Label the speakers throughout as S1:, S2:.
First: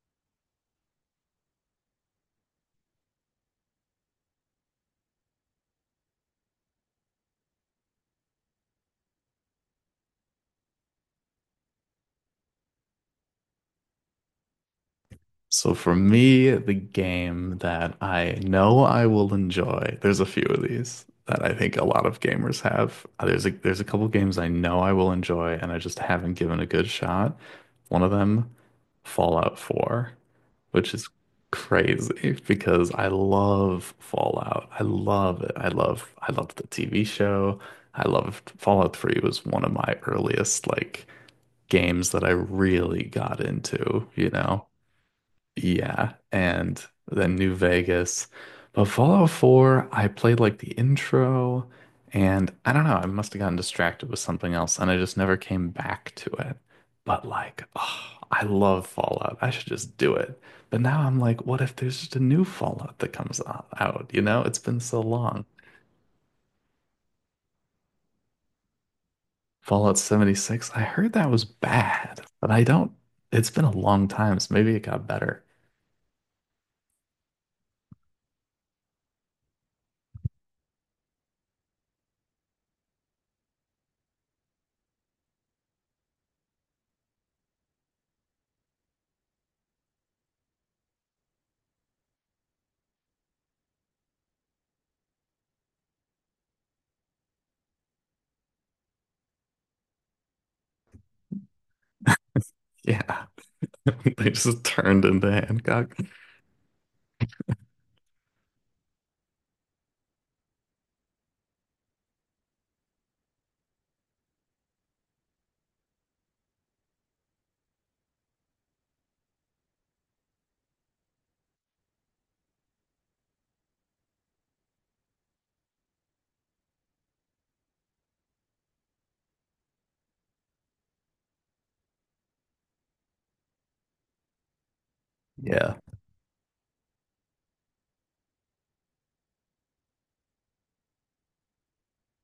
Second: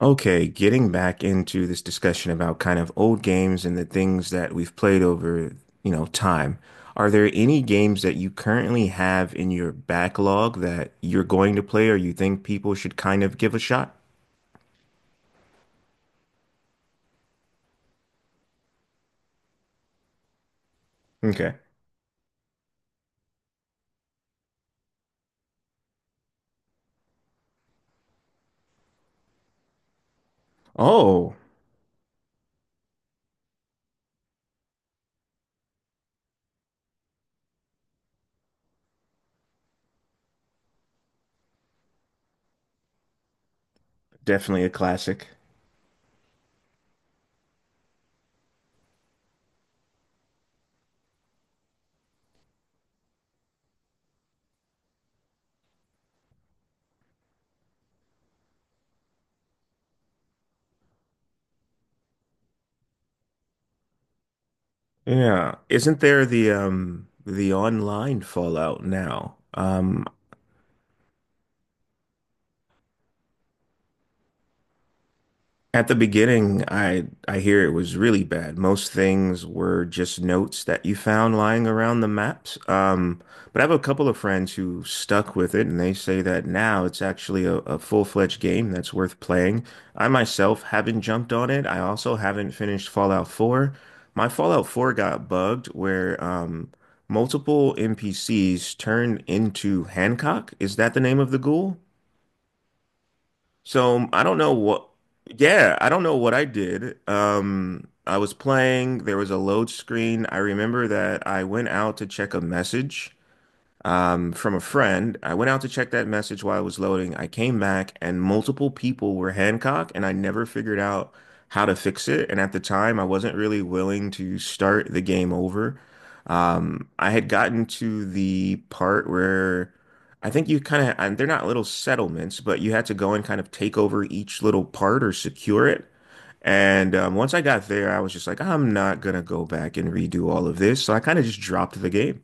S1: Okay, getting back into this discussion about kind of old games and the things that we've played over, you know, time. Are there any games that you currently have in your backlog that you're going to play or you think people should kind of give a shot?
S2: So for me, the game that I know I will enjoy, there's a few of these that I
S1: Okay.
S2: think a lot of gamers have. There's a couple games I know I will enjoy and I just haven't given a good shot. One of them, Fallout 4, which is
S1: Oh,
S2: crazy because I love Fallout. I love it. I loved the TV show. I loved Fallout 3 was one of my earliest, like, games that I really got into, you
S1: definitely
S2: know.
S1: a classic.
S2: Yeah, and then New Vegas. But Fallout 4, I played like the intro, and I don't know, I must have gotten distracted with something else, and I just never came back to it. But like, oh, I love Fallout. I should just do it. But now I'm like, what if there's just a new Fallout that comes out? You know, it's been so long.
S1: Yeah. Isn't there the online Fallout now?
S2: Fallout 76, I heard that was bad, but I don't, it's been a long time, so maybe it got better.
S1: At the beginning, I hear it was really bad. Most things were just notes that you found lying around the maps. But I have a couple of friends who stuck with it, and they say that now it's actually a full-fledged game that's worth playing. I myself haven't jumped on it. I also haven't finished Fallout 4. My Fallout 4 got bugged where multiple NPCs turned into Hancock. Is that the name of the ghoul?
S2: Yeah.
S1: So I
S2: They
S1: don't know
S2: just
S1: what,
S2: turned into
S1: yeah, I
S2: Hancock.
S1: don't know what I did. I was playing, there was a load screen. I remember that I went out to check a message from a friend. I went out to check that message while it was loading. I came back and multiple people were Hancock, and I never figured out how to fix it. And at the time, I wasn't really willing to start the game over. I had gotten to the part where I think you kind of, and they're not little settlements, but you had to go and kind of take over each little part or secure
S2: Yeah.
S1: it. And once I got there, I was just like, I'm not gonna go back and redo all of this. So I kind of just dropped the game.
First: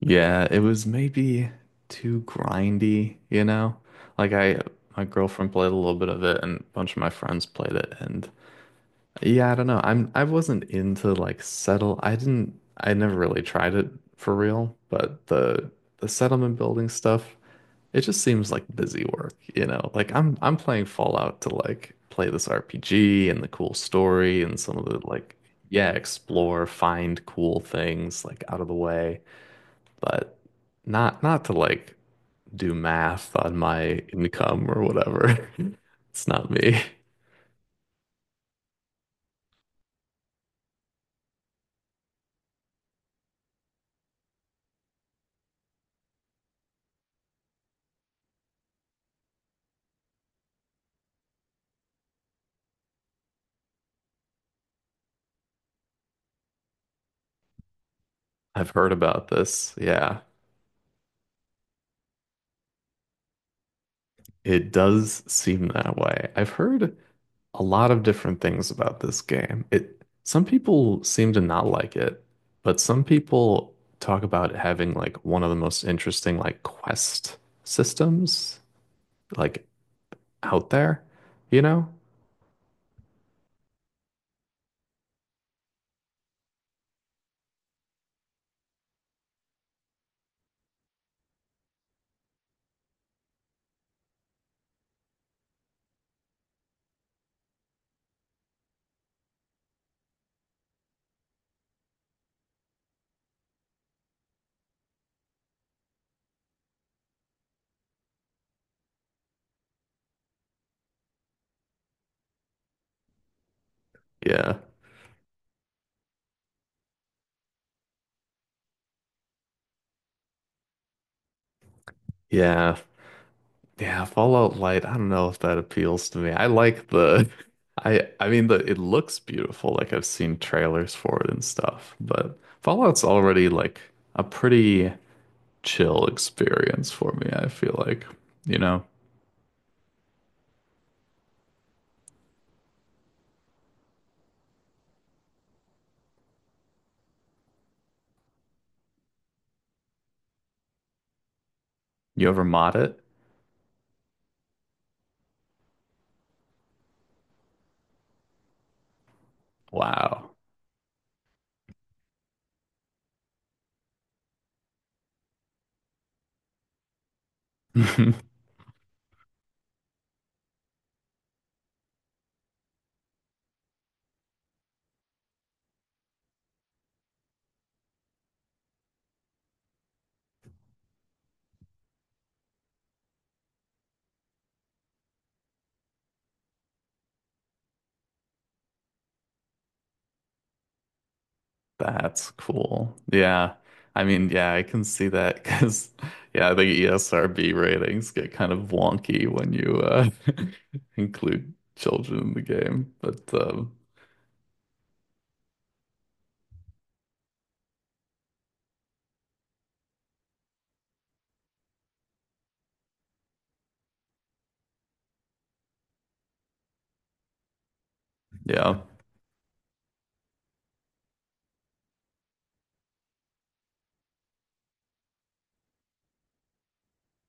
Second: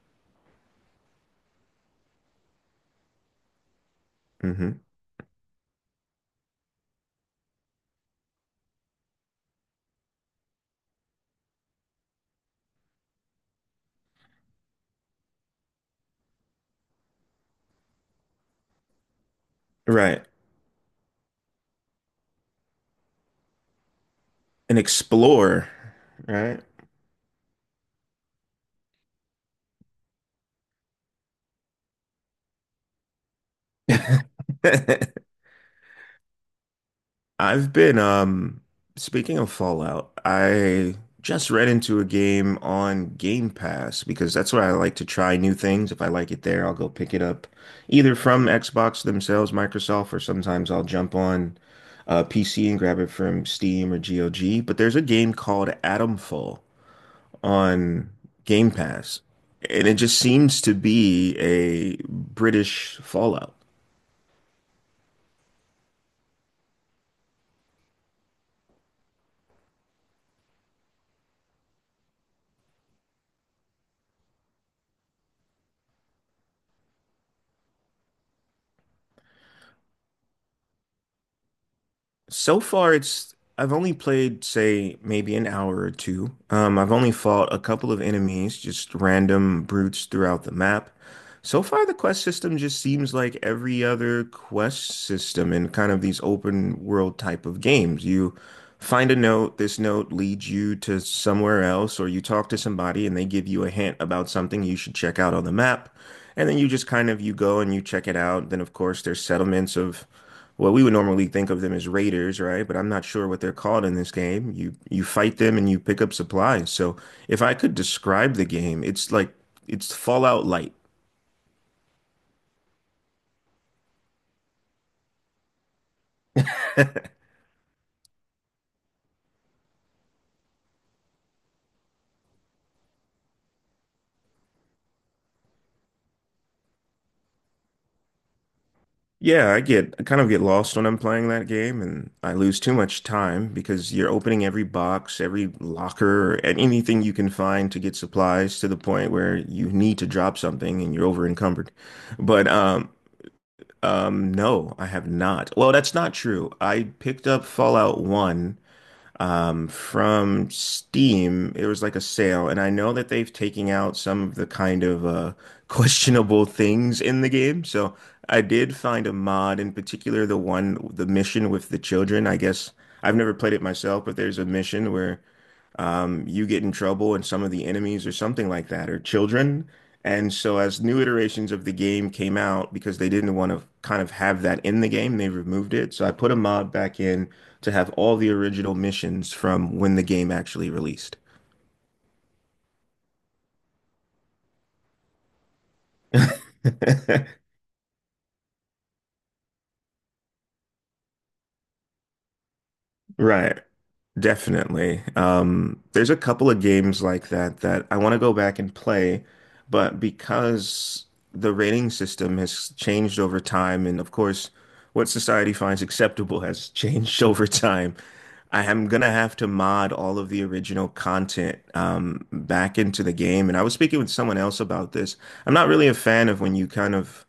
S2: Yeah, it was maybe too grindy, you know? Like I
S1: hmm
S2: my girlfriend played a little bit of it and a bunch of my friends played it, and yeah, I don't know. I wasn't into like settle. I never really tried it for real, but the settlement building stuff, it just seems like busy work, you know? Like
S1: Right.
S2: I'm playing Fallout to like play this RPG and the cool story and some
S1: An
S2: of the like
S1: explorer,
S2: yeah,
S1: right?
S2: explore, find cool things like out of the way, but not to like do math on my income or whatever. It's not me.
S1: I've been speaking of Fallout, I just read into a game on Game Pass because that's where I like to try new things. If I like it there, I'll go pick it up either from Xbox themselves, Microsoft, or sometimes I'll jump on PC and grab it from Steam or GOG. But there's a game called Atomfall on
S2: I've
S1: Game
S2: heard
S1: Pass,
S2: about this.
S1: and it just
S2: Yeah,
S1: seems to be a British Fallout.
S2: it does seem that way. I've heard a lot of different things about this game. It some people seem to not like it, but some people talk about it having like one of the most interesting like quest systems, like, out there, you know?
S1: So far, it's I've only played, say, maybe an hour or two. I've only fought a couple of enemies, just random brutes throughout the map. So far, the quest system just seems like every other quest system in kind of these open world type of games. You find a note, this note leads you to somewhere else, or you talk to somebody and they give you a hint about something you should check out on the map. And then you just kind of you go and you check it out. Then, of course, there's settlements of well, we would normally think of them as raiders, right? But I'm not sure what they're called in this game.
S2: Yeah.
S1: You fight them and you pick up supplies. So if I could describe the game, it's like it's Fallout Light.
S2: Yeah, Yeah, Fallout Light, I don't know if that appeals to me. I like the I mean the it looks beautiful, like I've seen trailers for it and stuff, but Fallout's already like a pretty chill experience for me, I feel like. You know,
S1: Yeah, I kind of get lost when I'm playing that game and I lose too much time because you're opening every box, every locker, and anything you can find to get supplies to the point where you need to drop something and you're over encumbered.
S2: you ever
S1: But
S2: mod it?
S1: no, I have not. Well, that's not true. I picked up Fallout 1
S2: Wow.
S1: from Steam. It was like a sale, and I know that they've taken out some of the kind of questionable things in the game. So I did find a mod, in particular the mission with the children. I guess I've never played it myself, but there's a mission where you get in trouble and some of the enemies or something like that are children. And so as new iterations of the game came out, because they didn't want to kind of have that in the game, they removed it. So I put a mod back in to have all the original missions from when the game actually released.
S2: That's cool. Yeah. I mean, yeah, I can see that because yeah, the ESRB ratings get kind of wonky when you include children in the game. But
S1: Right.
S2: um
S1: Definitely. There's a couple of games like that that I want to go back and play, but because the rating system has changed over time, and of course, what society finds acceptable has changed over time, I
S2: yeah.
S1: am gonna have to mod all of the original content back into the game. And I was speaking with someone else about this. I'm not really a fan of when you kind of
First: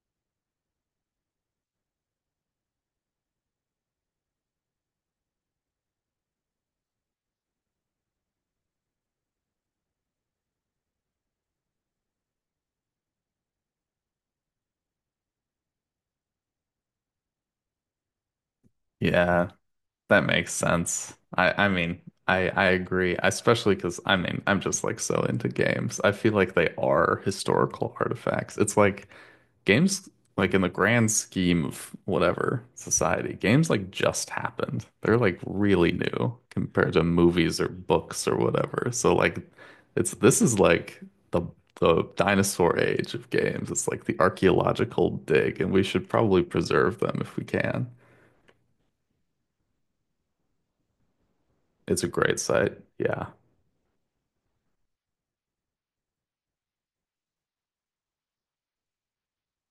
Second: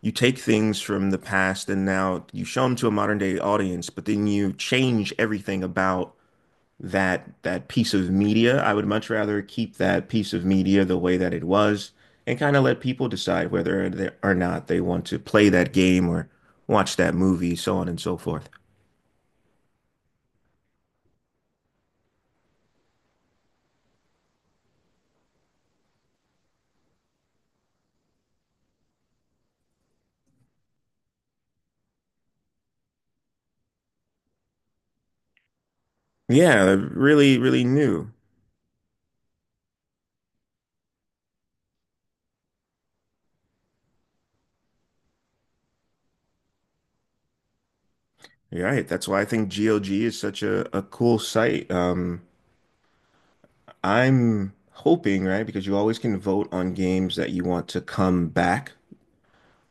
S1: you take things from the past and now you show them to a modern day audience, but then you change everything about that piece of media. I would much rather keep that piece of media the way that it was and kind of let people decide whether they, or not they want to play that game or watch that movie, so on and so forth.
S2: Yeah, that makes sense. I mean, I agree, especially because I mean, I'm just like so into games. I feel like they are historical artifacts. It's like games like in the grand scheme of whatever society, games like just happened. They're like really new
S1: Yeah,
S2: compared to
S1: really,
S2: movies
S1: really
S2: or
S1: new.
S2: books or whatever. So like it's this is like the the dinosaur age of games. It's like the archaeological dig, and we should probably preserve them if we can.
S1: You're right. That's why I think GLG is such a cool site.
S2: It's a great site. Yeah.
S1: I'm hoping, right, because you always can vote on games that you want to come back.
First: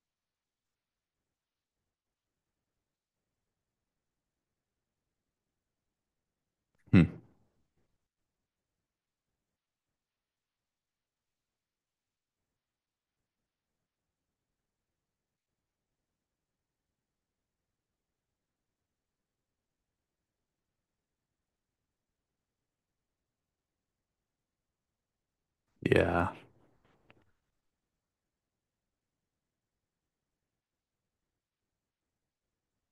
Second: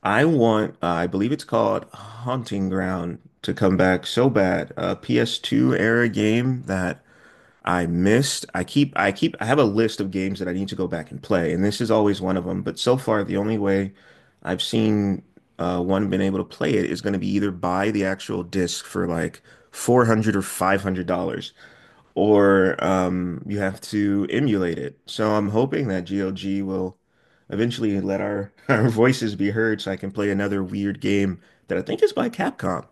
S1: I want, I believe it's called Haunting Ground to come back so bad. A PS2 era game that
S2: Hmm.
S1: I missed. I have a list of games that I need to go back and play, and this is always one of them. But so far, the only way I've seen one been able to play it is going to be either buy the actual disc for like 400 or $500 or you have to emulate it. So I'm hoping that
S2: Yeah.
S1: GOG will eventually let our voices be heard so I can play another weird game that I think is by Capcom.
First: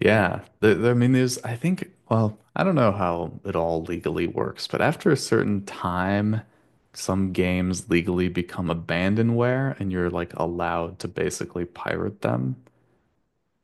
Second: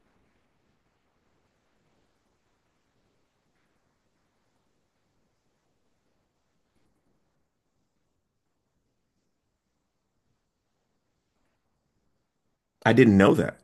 S2: Yeah. I mean, there's, I think, well, I don't know how it all legally works, but after a certain time, some games legally become abandonware and you're like allowed to basically pirate them.
S1: I didn't know that.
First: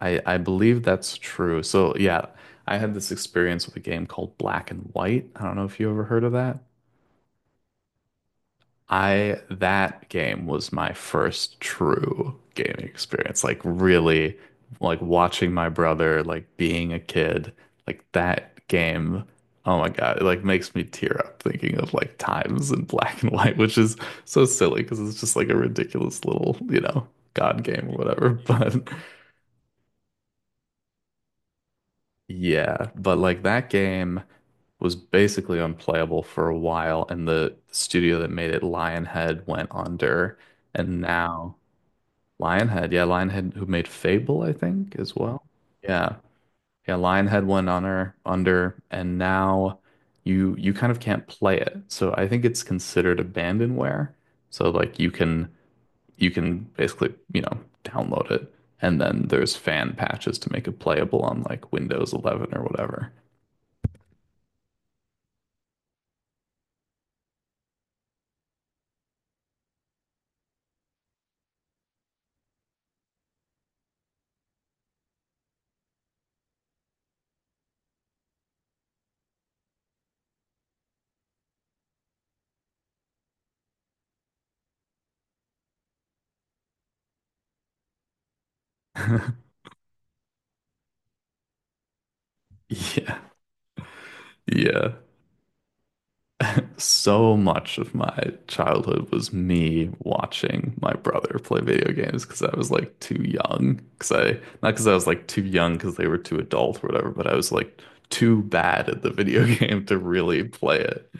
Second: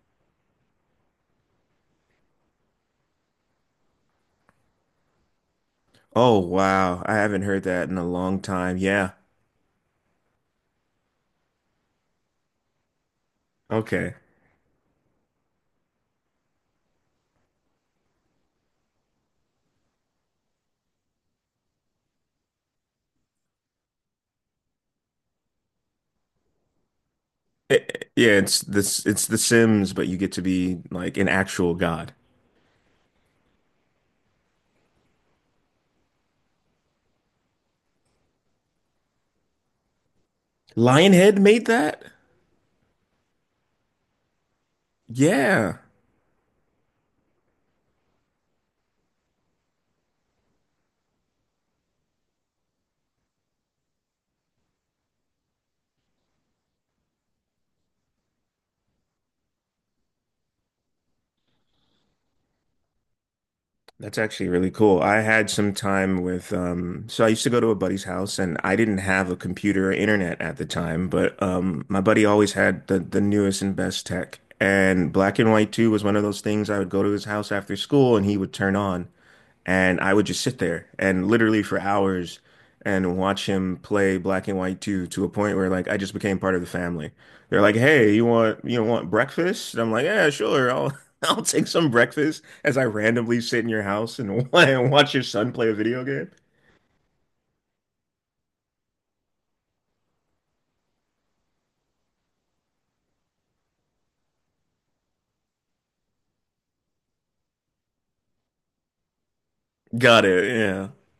S2: I believe that's true. So, yeah, I had this experience with a game called Black and White. I don't know if you ever heard of
S1: Oh,
S2: that.
S1: wow. I haven't heard that in a long time. Yeah.
S2: I that game was my first true gaming experience. Like
S1: Okay.
S2: really like watching my brother like being a kid, like that game. Oh my God, it like makes me tear up thinking of like times in black and white, which is so silly because it's just like a ridiculous little, you know, God game or whatever.
S1: Yeah, it's
S2: But
S1: this it's The Sims, but you get to be like an actual god.
S2: yeah, but like that game was basically unplayable for a while and the studio that made it, Lionhead, went under. And
S1: Lionhead
S2: now
S1: made that?
S2: Lionhead, yeah, Lionhead who made Fable, I think, as well.
S1: Yeah.
S2: Yeah. Yeah, Lionhead went on her under and now you kind of can't play it. So I think it's considered abandonware. So like you can basically, you know, download it and then there's fan patches to make it playable on like Windows 11 or whatever.
S1: That's actually really cool. I had some time with, so I used to go to a buddy's house and I didn't have a computer or internet at the time, but my buddy always had the newest and best tech. And Black and White 2 was one of those things I would go to his house after school and he would turn on. And I would just sit there and literally for hours and watch him play Black and White 2 to a point where like I just became part of the family. They're like, "Hey, you want breakfast?" And I'm like, "Yeah, sure. I'll I'll take some breakfast as I
S2: Yeah.
S1: randomly sit in your house and
S2: Yeah.
S1: watch your son play a video game."
S2: So much of my childhood was me watching my brother play video games because I was like too young. Because I, not because I was like too young because they were too adult or whatever, but I was like too bad at the video game to
S1: Got
S2: really
S1: it.
S2: play
S1: Yeah.
S2: it.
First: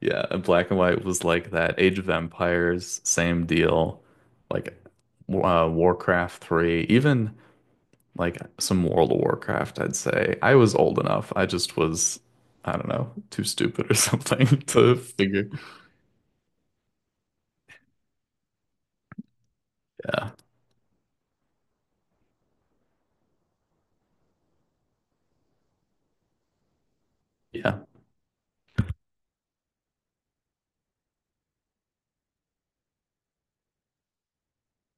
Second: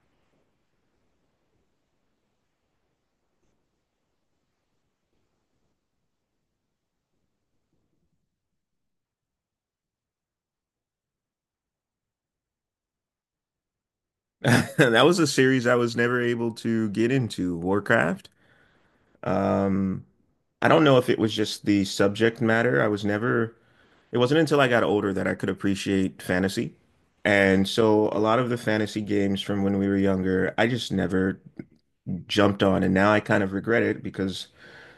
S2: Yeah, and Black and White was like that. Age of Empires, same deal. Like Warcraft 3, even like some World of Warcraft, I'd say. I was old enough. I just was. I don't know, too stupid or something to
S1: That was a
S2: figure
S1: series I was never able to get into, Warcraft. Um,
S2: Yeah.
S1: I don't know if it was just the subject matter. I was never it wasn't until I got older that I could appreciate fantasy. And
S2: Yeah.
S1: so a lot of the fantasy games from when we were younger, I just never jumped on. And now I kind of regret it because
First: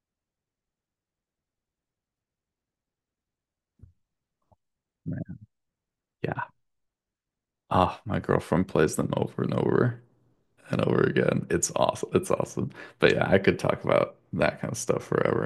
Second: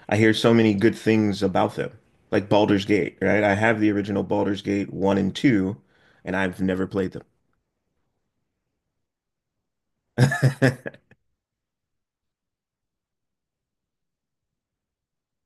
S1: I hear so many good things about them. Like Baldur's Gate, right? I have the original Baldur's Gate 1 and 2, and
S2: Yeah.
S1: I've never played
S2: Oh, my girlfriend plays them over and over
S1: them.
S2: and over again. It's awesome. It's awesome. But yeah, I could talk about that kind of stuff forever.